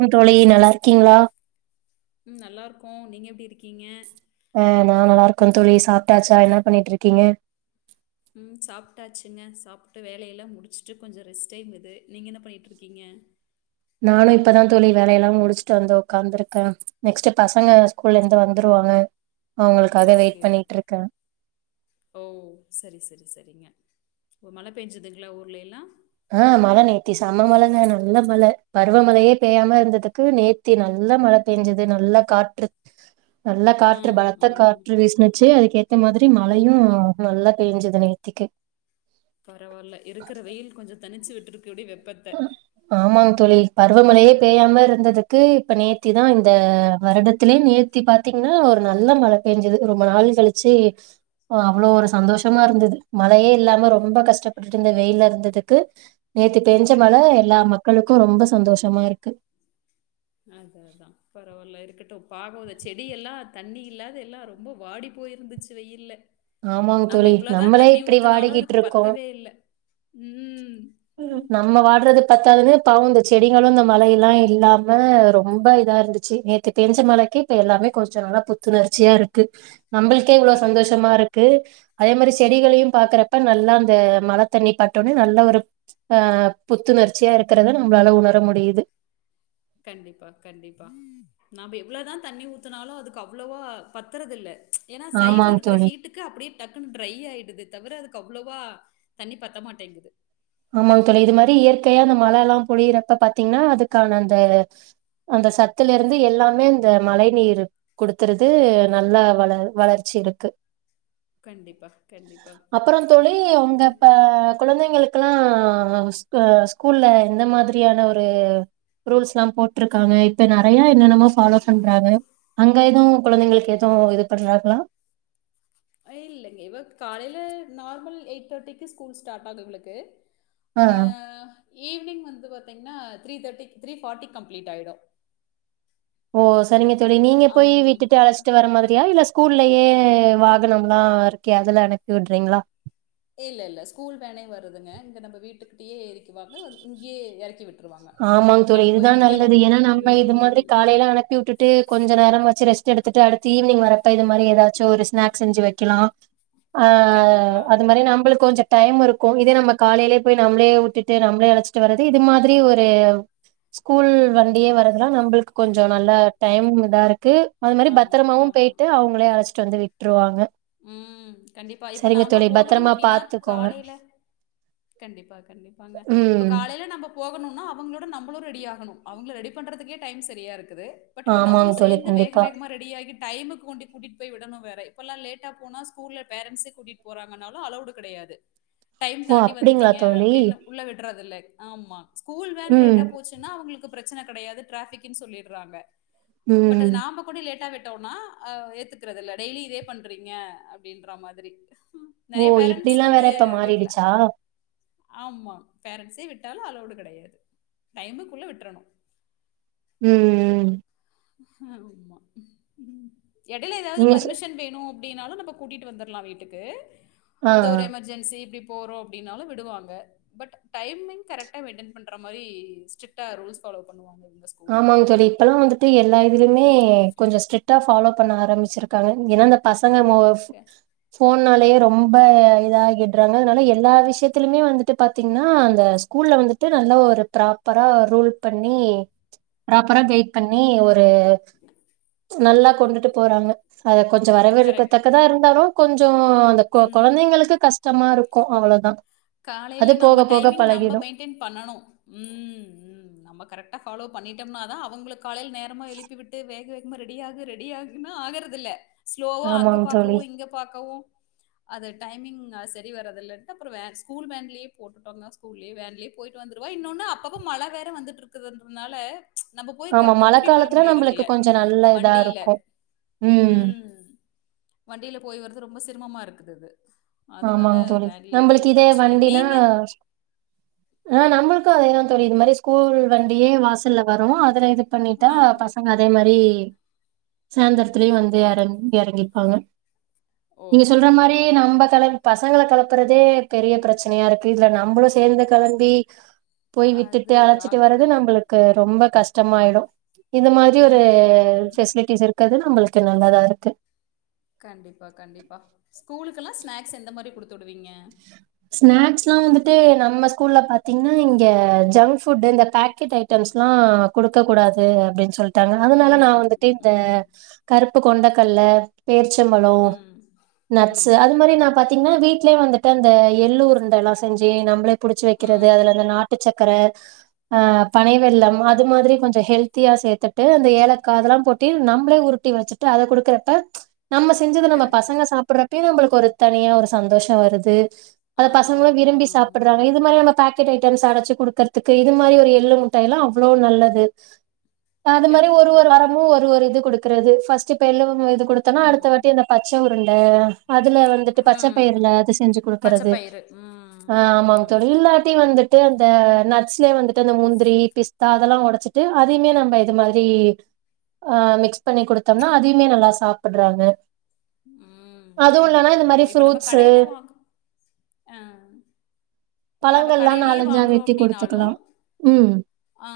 ம் தோழி நல்லா இருக்கீங்களா ம் நல்லாருக்கோ நீங்க எப்டி இருக்கீங்க ஆ நா நல்லா இருக்கே தோழி சாப்டாச்சா என்ன பண்ணிட்டு இருக்கீங்க ம் சாப்டாச்சுங்க சாப்ட்டு வேலையெல்லா முடிச்சுட்டு கொஞ்ச ரெஸ்ட் டைம் இது நீங்க என்ன பண்ணிட்டுருக்கீங்க நானு இப்பதா தோழி வேல எல்லா முடிச்சுட்டு வந்து உக்காந்துருக்கே நெக்ஸ்ட் பசங்க ஸ்கூல்ல இருந்து வந்துருவாங்க அவங்களுக்ககா ஓகே, வெயிட் பண்ணிட்டு ஓகே. இருக்கே ஓ செரி செரி செரிங்க இப்ப மழ பெஞ்சதுங்களா ஊர்லயெல்லா ஆ மழ நெத்தி செம்ம மழங்க நல்ல மழ பருவமழையே பெய்யாம இருந்தது நேத்தி நல்ல மழ பெஞ்சது நல்ல காற்று நல்லா ஆ, காற்று ஆ, பலத்த காற்று வீசினுச்சு அதுக்கேத்த மாதிரி ஆ. மழையு நல்லா பெஞ்சது நேத்திக்கு பரவால்ல இருக்கிற வெயில் கொஞ்ச தனிச்சு விட்டுருக்கு அப்டி வெப்பத்த ஆமாங்க தோழி பருவமழையே பெய்யாம இருந்ததுக்கு இப்ப நேத்திதா இந்த வருடத்திலேயே நே நேத்தி பாத்தீங்கன்னா ஒரு நல்ல மழ பெஞ்சது ரொம்ப நாள் கழிச்சு அவ்ளோ ஒரு சந்தோஷமா இருந்தது மழையே இல்லாம ரொம்ப கஷ்டப்பட்டு இந்த வெயில இருந்ததுக்கு நேத்து பெஞ்ச மழ கண்டிப்பா. எல்லா மக்களுக்கு ரொம்ப சந்தோஷமா இருக்கு அதுஅதா பரவால்ல இருக்கட்டு பாவோ இந்த செடிய எல்லா தண்ணி இல்லாத எல்லா ரொம்ப வாடி போயிருந்துச்சு வெயில்ல ஆமாங்க நம்ம தோழி எவ்வளதா நம்மளே தண்ணி இப்டி ஊத்தனாலு வாடிக்கிட்டு அதுக்கு இருக்கோ பத்தவே இல்ல ம் நம்ம வாடறது பத்தாதுன்னு பாவோ இந்த செடிகளு இந்த மழையெல்லா இல்லாம ரொம்ப இதா இருந்து ச்சு நேத்து பெஞ்ச மழைக்கு இப்ப எல்லாமே கொஞ்சோ நல்லா புத்துணர்ச்சியா இருக்கு நம்பளு க்கே இவ்ளோ பரவால்ல. சந்தோஷமா இருக்கு அதே மாரி செடிகளையும் பாக்கற அப்ப நல்லா அந்த மழ தண்ணி பட்டோனே நல்ல ஒரு ஆ புத்துணர்ச்சியா இருக்கிறத நம்ளால உணர முடியுது கண்டிப்பா கண்டிப்பா நாம எவ்வளவுதா தண்ணி ஊத்துனாலு அதுக்கு அவ்வளவா பத்துறது இல்ல ஏன்னா சைடுல ஆமாங் இருக்கிற தோழி ஹீட் டுக்கு அதுக்கு அப்டியே டக்குன்னு ட்ரை ஆயிடுது தவிர அதுக்கு அவ்ளோவா தண்ணி பத்தமாட்டேங்குது ஆமாங்க தோழி இது மாரி இயற்கையா அந்த மழ எல்லா பொழியறப்ப பாத்தீங்கன்னா அதுக்கான இந்த அந்த சத்துல இருந்து எல்லாமே இந்த மழை நீரு குடுத்துறது நல்ல வள வளர்ச்சி இருக்கு கண்டிப்பா, கண்டிப்பா. அப்புற தோழி உங்க சரி இப்ப குழந்தைங்களு கள ஸ் அ ஸ்கூல்ல எந்த மாரி ரியான ஒரு ரூல்ஸ்ல்லா போட்டுருக்காங்க இப்ப நெறைய என்னென்னமோ ஃபாலோ பண்றாங்க அங்க எதுவு கொழந்தைங்களுக்கு இப்ப ஏதவு இது பண்றாங்களா இல்லங்க இவ காலையில்ல நார்மல் எயிட் தேர்ட்டிக்கு ஸ்கூல் ஸ்டார்ட் ஆகு இவளுக்கு ஆ அ ஈவினிங் வந்து பாத்தீங்கன்னா three thirty three forty complete ஆயிடு ஓ சரிங்க தோழி நீங்க போய் அம் விட்டுட்டு அழச்சிட்டு வர மாதிரியா இல்ல ஸ் கூல்லயே வாகனம்லா இருக்கே அதுல அனுப்பி விடுறீங்களா இல்ல இல்ல ஸ்கூல் வேனே வருதுங்க இங்க நம்ம வீட்டுக்கிட்டயே ஏறிக்குவாங்க இங்கேயே எறக்கி விட் ஆமாங்க தோழி இதுதா நல்லது ஏன்னா நம்ம இது மாதிரி ம். காலையில அனுப்பி விட்டு டுட்டு கொஞ்ச நேரமாச்சு ரெஸ்ட் எடுத்துட்டு அடுத்து ஈவ்னிங் வரப்ப இது மாரி எதாச்சு ஒரு ஸ்னாக்ஸ் செஞ்சு வக்கலா ஆ கண்டிப்பா. அது மாரி நம்மளு கொஞ்சோ டைம் இருக்கு இதே நம்ம காலையிலயே போய் நம்ளே விட்டுட்டு நம்ளே அழைச்சிட்டு வருது இது மாதிரி ஒரு ஸ்கூல் வண்டியே வரதுனால நம்மளுக்கு கொஞ்சோ நல்ல டைம் இதாருக்கு அது மாரி ஆமா, பத்தரமாவு ஆமா. போய்ட்டு அவுங்களே அழச்சிட்டு வந்து விட்டுருவாங்க ம் கண்டிப்பா இப்ப சரிங்க நாம்ப தோழி போகணு பத்திரமா அப்டின்னா பாத்துக்கோங்க காலையில கண்டிப்பா கண்டிப்பாங்க இப்ப ம் காலையில நம்ம போகணுனா அவுங்களோட நம்மளு ரெடி ஆகணு அவுங்கள ரெடி பண்றதுக்கே டைம் சரியா இருக்குது பட் இப்ப ஆமாங்க நம்மளலு தோழி சேந்து வேக கண்டிப்பா வேகமா ரெடி ஆகி டைமுக்கு கொண்டி கூட்டி போய் விடணு வேற இப்பல்லா லேட்டா போனா ஸ்கூல்ல பேரன்ட்ஸே கூட்டி போறாங்கன்னாலு அலோடு கெடையாது டைம் ஓ தாண்டி அப்டிங்களா வந்துட்டீங்க தோழி அப்டின்னு உள்ள விடுறதில்ல ஆமா ஸ்கூல் வேன் ம் லேட்டா போச்சு னா அவுங்களுக்கு பிரச்சன கெடையாது டிராபிக்னு சொல்லிடுறாங்க பட் ம் அது நாம கூடி லேட்டா விட்டோனா அ ஏத்துக்கறதில்ல டெய்லி இதே பண்றீங்க அப்டின்ற மாதிரி ஓ நெறைய பேரண்ட்ஸ் இப்டிலா வந்து வேற இப்ப வீட்ல மாறிடுச்சா ஆமா பேரண்ட்ஸே விட்டாலு அலோடு கெடையாது டைமுக்குள்ள விட்றனு ம் ஹாமா எடையில எதாது நீங்க சொ பர்மிஷன் வேணு அப்டினாலு நம்ம கூட்டிட்டு வந்தர்லா வீட்டுக்கு ஆ அது ஒரு எமர்ஜென்சி இப்டி போறோ அப்டினாலு விடுவாங்க பட் டைமிங் கரெக்ட்டா மெயின்டன் பண்ற மாரி ஸ்ட்ரிக்ட்டா ரூல்ஸ் பாலோ பண்ணுவாங்க ஸ்கூல்ல ஆமாங்க தோழி இப்பல்லா வந்துட்டு எல்லா இதுலயுமே கொஞ்சோ ஸ்ட்ரிக் ட்டா பாலோ பண்ண ஆரம்பிச்சிருக்காங்க ஏனா அந்த பசங்க க போன்னாலேயே ரொம்ப இதாகிடுறாங்க அதுனால எல்லா விஷயத்திலுமே வந்துட்டு பாத்தீங்கன்னா அந்த ஸ்கூல்ல வந்துட்டு நல்லா ஒரு ப்ராப்பரா ரூல் பண்ணி ப்ராப்பரா கயிட் பண்ணி ஒரு நல்லா கொண்டுட்டு போறாங்க அத கொஞ்சோ கரெக்ட் வரவேற்கத்தக்கதா இருந்தாலு கொஞ்சோ அந்த கொ ம் கொழந்தைங்களுக்கு கஷ்டமா இருக்கு அவ்ளதா காலையில நம்ம டைமிங் நம்ம மெயின் ட்டெய்ன் பண்ணனு ம் ம் நம்ம கரெக்ட்டா பாலோ பண்ணிட்டோம்னா தா அவுங்களுக் காலையில நேரமா எழுப்பி விட்டு வேக வேகமா ரெடி ஆகு ரெடி ஆகுன்னா ஆகுறதில்ல ஸ்லோவா அங்க ஆமாங் பாக்கவு தோழி இங்க பாக்கவு அது டைமிங் சரி வரதில்லன்டு அப்புறோ வேற ஸ்கூல் வேன்லேயே போட்டுட்டோங்க ஸ்கூல்லேயே வேன்லேய போயிட்டு வந்துருவா இன்னொன்னு அப்பப்போ மழ வேற வந்துட்டுருக்குறதுன்றனால நம்ம போய் ஆமா கரெக்ட்டா மழ கூட்டிட்டு வர காலத்துல நம்பளுக்கு முடியறதில்ல கொஞ்சோ நல்ல இதா வண்டில இருக்கு ம் வண்டில போய் வரது ரொம்ப சிரமமா இருக்குது இது ஆமாங்க தோழி நம்மளுக்கு இதே வண்டினா நீங்க ஆ நம்மளுக்கு அதேதா தோழி இந்த மாரி ஸ்கூல் வண்டியே வாசல்ல வரு அதுல இது பண்ணிட்டா ஆ பசங்க அதே மாரி சேந்தரத்திலேயே வந்து ஓ எறங்கிருப்பாங்க நீங்க ஓகே சொல்ற மாரியே ஓகேங்க நம்ப கெள பசங்கள கெளப்பறதே பெரிய பிரச்சனையா இருக்கு இதுல நம்மளு சேந்து கெளம்பி போய் அது விட்டுட்டு அழச்சிட்டு வர்றது ஆகறதில்ல நம்மளுக் கு ரொம்ப கஷ்டமாயிடு இந்த மாதிரி ஒரு ம் ம் பெசிலிட்டிஸ் இருக்குறது நம்மளுக்கு சின்னதாக இருக்கு கண்டிப்பா கண்டிப்பா ஸ்கூலுக்கு லா ஸ்நாக்ஸ் எந்த மாரி குடுத்துடுவீங்க ஸ்நாக்ஸ் லா வந்துட்டு நம்ம ஸ்கூல்ல பாத்தீங்கன்னா இங்க ஜங்க் ஃபுட்டு் இந்த பேக்கெட் ஐ ஜம்ஸ் லா குடுக்க கூடாது அப்டின்னு சொல் தராதனால நா ம் விட்டுட்டே ம் கருப்பு கொண்டக்கல்ல பேர்ச்சபலோ ம் நட்ஸ் ம் அது மாரி நா பாத்தீங்கன்னா வீட்லயே வந்து க அந்த எள்ளுருண்டலா செஞ்சு நம்மளே புடிச்சி வைக்கிறது அதுல ம். அந்த நாட்டு சக்கர அ பனைவெள்ளம் அது கரெக்ட்டு, மாதிரி கொஞ் ஹெல்த்தியா சேர்த்துட்டு அந்த ஏலக்கா அதலா போட்டு நம்மளே உருட்டி வச்சிட்டு அத குடுக்குறப்ப நம்ம செஞ்சத நம்ம கரெக்ட்டு. பசங்க சாப்பிடறப்பே நம்மளுக்கு ஒரு தனியா ஒரு சந்தோஷோ வருது அத ஆ, பசங்களே ஆ, ஆ. விரும்பி சாப்பிட இது மாதிரியான பாக்கெட் ஐடம்ஸ் அடைச்சி குடுக்கறதுக்கு இது மாரி ஒரு எள்ளு முட்டாய் லா அவ்ளோ நல்லது இப்ப அது மாரி ஒரு கரெக்ட்டுங்க. ஒரு வாரமு ஒரு ஒரு இது குடுக்குறது ஃபர்ஸ்ட் இப்ப [unintelligible] குடுத்தன்னா அடுத்த ம், வாட்டி அந்த பச்சஉருண்ட அதுல வந்துட்டு ம். பச்சபயிரல அத செஞ்சு பச்ச குடுக்கறது பயிறு. ம், ஆ ஆமாங்க ம், தோழி இல்லாட்டி வந்துட்டு அந்த நட்ஸ்லயே வந்துட்டு அந்த முந்திரி பிஸ்தா அதெல்லா உடைச்சிட் டு அதையுமே நம்ம இது மாரி அ மிக்ஸ் பண்ணி குடுத்தம்னா அதையுமே நல்லா சாப்ட்றாங்க ம் கண்டிப்பா மாரி கண்டிப்பா இப்ப நம்ம ஃப்ரூட்ஸு கடையில வாங் அ இப்ப நம்ம பழங்கள்லா கடையிலயே நாலஞ்சா வாங்குறோ வெட்டி அப்டினாலு குடுத்துக்கலா ம் அ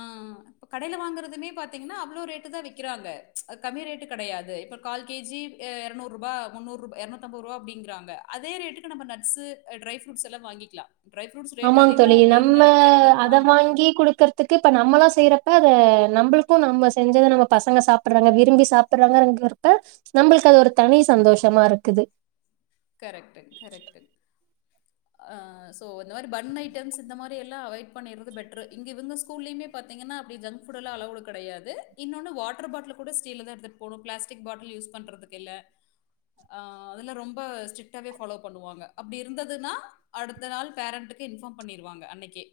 இப்ப கடையில வாங்கறதுமே பாத்தீங்கன்னா அவ்ளோ ரேட்டு தா விக்கிறாங்க கம்மி ரேட்டு கிடையாது இப்ப கால்கேஜி அ இரநூறு ரூபா முன்னூற் ரூ இரநூத்தம்பது ரூபா அப்டிங்கறாங்க அதே ரேட்டுக்கு நம்ம நட்ஸ்சு ட்ரை ஃப்ரூட்ஸ் எல்லா வாங்கிக்கலா டரைஃப்ரூட்ஸ் ஆமாங்க தோழி நம்ம அத வாங்கி குடுக்கற்த் க்கு இப்ப நம்மளா செய்றப்ப அத நம்ளுக்கு நம்ம செஞ்சத நம்ம பசங்க சாப் பிட்றாங்க விரும்பி சாப்பிடறாங்ககிறப்ப நம்மளுக்கு அது ஒரு தனி சந்தோஷமா இருக்குது கரெக்ட் கரெக்ட் அ சோ இந்த மாரி பன் ஐட்டம்ஸ் இந்த மாரி எல்லா அவாய்ட் பண்ணிடறது பெட்ரு இங்க இவங்க ஸ்கூல்லயுமே பாத்தீங்கன்னா அப்டி ஜங்க் ஃபுட்ல்லா அளவுடு கிடையாது இன்னொன்னு வாட்டர் பாட்டிலு கூட ஸ்டீல்ல தா எடுத்துட்டு போடும் பிளாஸ்டிக் பாட்டில் யூஸ் பண்றதுக்கு இல்ல அ அதுல்ல ரொம் ப ஸ்டிட்டாவே பாலோ பண்ணுவாங்க அப்டி இருந்ததுன்னா அடுத்த நாள் பேரண்ட்டுக்கு இன்பார்ம் பண்ணிருவாங்க அன்னைகே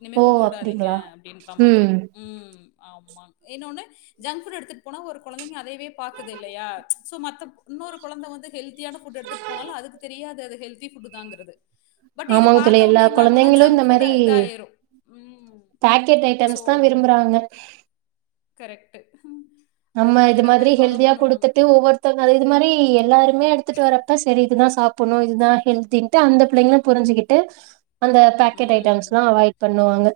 இனிமேல் ஓ குடுத்து விடாதீங்க அப்டிங்களா அப்டின்ற மாதிரி ம் ம் ஆமா இன்னொன்னு ஜங்க் ஃபுட் எடுத்துட்டு போனா ஒரு கொழந்தைங்க அதையவே பாக்குது இல்லையா சோ மத்தப் இன்னொரு கொழந்த வந்து ஹெல்தியா ஃபுட் எடுத்துட்டு போனாலு அதுக்கு தெரியாது அது ஹல்திஃபுட்டு தாங்கறது பட் இத ஆமாங்க தோழி பாத்த எல்லா உடனே என்னாகுன்னா கொழந்தைங்களு ஜங்க் ஃபுட்டு இதாயிரு ம் பாக்கெட் ஐட்டம்ஸ் தா விரும்புறாங்க கரெக்ட் நம்ம இது மாதிரி ஹெல்தியா குடுத்துட்டு ஒவ்வொரு மத்தவங்க இது மாதிரி எல்லாருமே எடுத்துட்டு வரப்ப சேரி இதுதா சாப்புணு இதுதா ஹெல்தின்ட்டு அந்த புள்ளைங்களு புரிஞ்சிகி ட்டு அந்த பேக்கெட் ஐட்டம்ஸ் ம். எல்லா அவாய்ட் பண்ணுவாங்க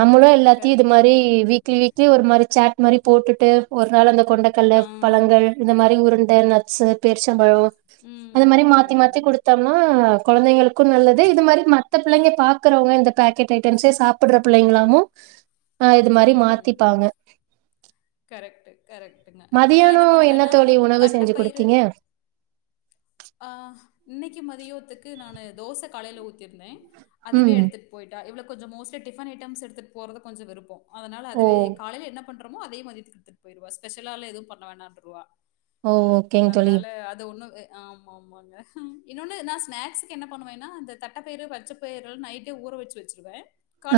நம்மளு எல்லாத்தையு இது கரெக்ட்டு, மாரி கரெக்ட்டுங்க. வீக்லி வீக் வீட்லயே ஒரு மாரி சேட் மாரி போட்டுட்டு ஒரு நாள் அந்த கொண்டக்கல்ல ஆ. பழங்கள் இந்த மாறி உருண்ட நட்ஸ்சு பேரிச்சம்பழோ அது ம், மாறி மாத்தி மாத்தி ம், குடுத் தம்மா கொழந்தைங்களுக்கு நல்லது இது மாறி மத்த பிள்ளைங்க பாக்கறவுங்க இந்த பாக்கெட் ஐட்டம்ஸே சாப் பட்ற பிள்ளைங்களாவு அ இது மாறி ம். மாத்திப்பாங்க கரெக்ட்டு கரெக்டுங்க இப்ப நா மதியானோ என்ன பண்ணுவேன்னா தோழி உணவு செஞ்சு தட்டப்பயிறு குடுத்தீங்க? அ இன்னிக்கு மதியோத்துக்கு நானு தோச காலைல ஊத்தியிருந்த அதுவே ம். எடுத்துட்டு போயிட்டா இவளுக் கொஞ்சோ மோஸ்ட்லி டிஃபன் ஐட்டம்ஸ் எடுத்துட்டு போறது கொஞ்சோ விருப்போ அதனால ஓ அதுவே காலைல என்ன பண்றமோ அதே மதியத்துக்கு எடுத்துட்டு போயிருவா ஸ்பெஷலால்லா எது பண்ண வேண்டான்னுருவா ஓ ஓகேங் தோழி. அதனால அது ஒண்ணு அ ஆமா ஆமாங்க இன்னொன்னு நா ஸ்நாக்ஸ்க்கு என்ன பண்ணுவேன்னா இந்த தட்டப்பயிறு பச்சப் பயிறுலா நைட்டே ஊற வச்சு வச்சிருவே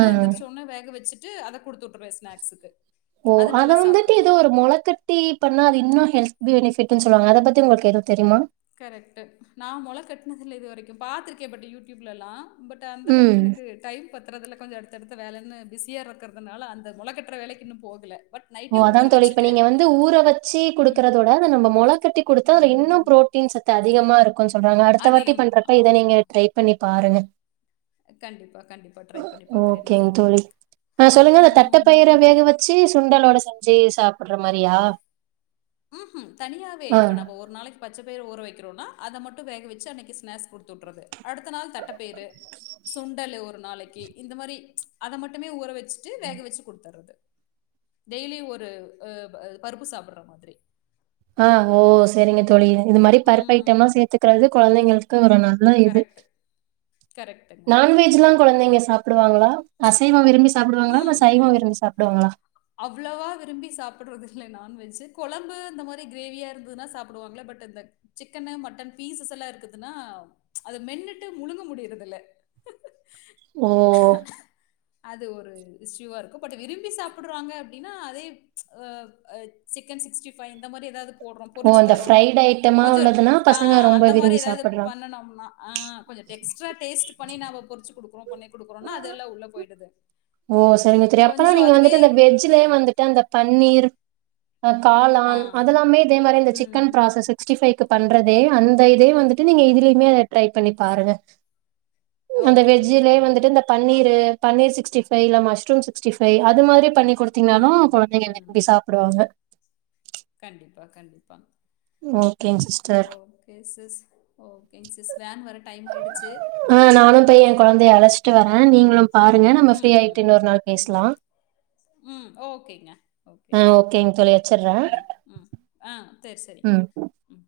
ஆ எந்திரச்சோன்னே வேக வச்சிட்டு அத குடுத்து உட்டுருவே ஸ்நாக்ஸ்சுக்கு ஓ அத வந்துட்டு ஏதோ ஒரு மொளக்கட் டி பண்ணா அது இன்னு ஹெல்த் பெனிஃபிட்டுன்னு சொல்லுவாங்க அத பத்தி உங்களுக்கு ஏது தெரியுமா கரெக்ட்டு நா மொள கட்னதில்ல இது வரைக்கு பாத்துருக்கே பட் யூடியூப்லல்லா பட் அந்த ம். அளவுக்கு எனக்கு டைம் பத்தறதுல்ல கொஞ்சோ அடுத்த அடுத்த வேலைன்னு பிஸியா இருக்கறதுனால அந்த மொளக்கட்ற வேலைக்கு இன்னும் போகல பட் ஓ நைட்டே அதா ஊற தோழி இப்ப வச்சுட்டு நீங்க வந்து ஊற வச்சு ம், குடுக்கறதோட அத நம்ப மொள கட்டி கொடுத்தா அதுல இன்னு ம். ப்ரோ ட்டீன் சத்து அதிகமா இருக்கு சொல்றாங்க அடுத்த வாட்டி அதிகமா. பண்றப்ப இத ஆமா. நீங்க ட்ரை பண்ணி பாருங்க கண்டிப்பா, கண்டிப்பா. ட்ரை பண்ணி பாக்குறேன் ஓகேங் நானும். தோழி ஆ சொல்லுங்க அந்த ஆம். தட்டப்பயிர ம். வேகவச் சி சுண்டலோட செஞ்சு சாப்பட்ற மாரியா ம்ஹும் தனியாவே ஆ. இப்ப நம்ப ஒரு நாளைக்கு பச்சப்பயிறு ஊற வெக்கறோனா அத மட்டு வேக வச்சி அன்னைக்கு ஸ்னாக்ஸ் குடுத்துவுட்றது அடுத்த நாள் தட்டப்பயிரு சுண்டல்லு ஒரு நாளைக்கு இந்த மாரி அத மட்டுமே ஊற வச்சுட்டு வேக வச்சு கொடுத்தர்றது டெய்லி ஒரு ஒ அ ப பருப்பு சாப்பிட்ற மாதிரி அ ஓ சரிங்க தோழி இது மாரி பருப்பு ம் ஐட்டமா சேத்துக்கறது கொழந்தைங்களுக்கு ஒரு ந ல்ல இது கரெக்ட் கரெக்ட்டுங்க நான்வெஜ்லா கொழந்தைங்க சாப்ட்ருவாங்களா அசைவோ விரும்பி சாப்டுவாங்களா இல்ல சைவோ விரும்பி சாப்டுவாங்களா அவ்ளவா விரும்பி சாப்பிட்றதில்ல நான்வெஜ்ஜூ கொழம்பு இந்த மாரி கிரேவியா இருந்துன்னா சாப்டுவாங்கள பட் இந்த சிக்கன்னு மட்டன் பீசஸ் எல்லா இருக்குதுன்னா அத மென்னுட்டு முழுங்க முடியறது இல்ல ஓ அது ஒரு இஷ்யூவா இருக்கு பட் விரும்பி சாப்புடுறாங்க அப்டின்னா அதே அ அ சிக்கன் சிக்ஸ்டிஃபை இந்த மாரி எதாது போடுறோ ஓ! பொரிச்சி அந்த தரோ ஃப்ரைடு ஐட்டமா கொஞ்சோ உள்ளதுன்னா ஆ பசங்க ரொம்ப அந்த மாரி விரும்பி ஏதாவது சாப்பிடுறாங்க. பண்ணனோம்னா ஆ கொஞ்சோ டெக்ஸ்ட்ரா டேஸ்ட்டு பண்ணி நாம பொறிச்சு குடுக்குறோ பண்ணி குடுக்கறோனா அதெல்லா உள்ள போயிடுது ஓ சரிங்க தோரி அப்பன்னா கொஞ்சம் நீங்க அதுவே வந்துட்டு அந்த வெஜ்லயே வந்துட்டு அந்த பன்னீர் அ ஆ காளான் அதெல்லாமே இதே மாரியே இந்த ம் சிக்கன் ப்ராசஸ் சிக்ஸ்ட்டிஃபைவ்க்கு பண்றதே அந்த இதே வந்துட்டு நீங்க க இதுலயுமே அத ட்ரை பண்ணி பாருங்க அந்த ஓகே வெஜ்ஜிலயே ஓகேங்க. வந்துட்டு இந்த பன்னீரு பன்னீர் சிக்ஸ்டி ஃபைல மஷ்ரூம் சிக்ஸ்டிஃப்பை அது மாரி பண்ணி கொடுத்தீங்கனாலு ம் கொழந்தைங்க ம். விரும்பி சாப்புடுவாங்க கண்டிப்பா கண்டிப்பா ஓகேங் சிஸ் ஓகே சிஸ் ஓகேங் சிஸ் வேன் வர டைம் ஆயிடுச்சு ஆ நானு போய் எ கொழந்தைய அழஸ்ட்டு வரே அஹ், நீங்களு பாருங்க நம்ம ஃப்ரீ ம், ம். ஆய்ட்டு இன்னொரு நாள் ம், பேசலா ம் ஓகேங்க ஓகே ம் ஓகேங் தோழி வச்சுற ம் ம் ஆ தேர் சரிங்க ம் ம்.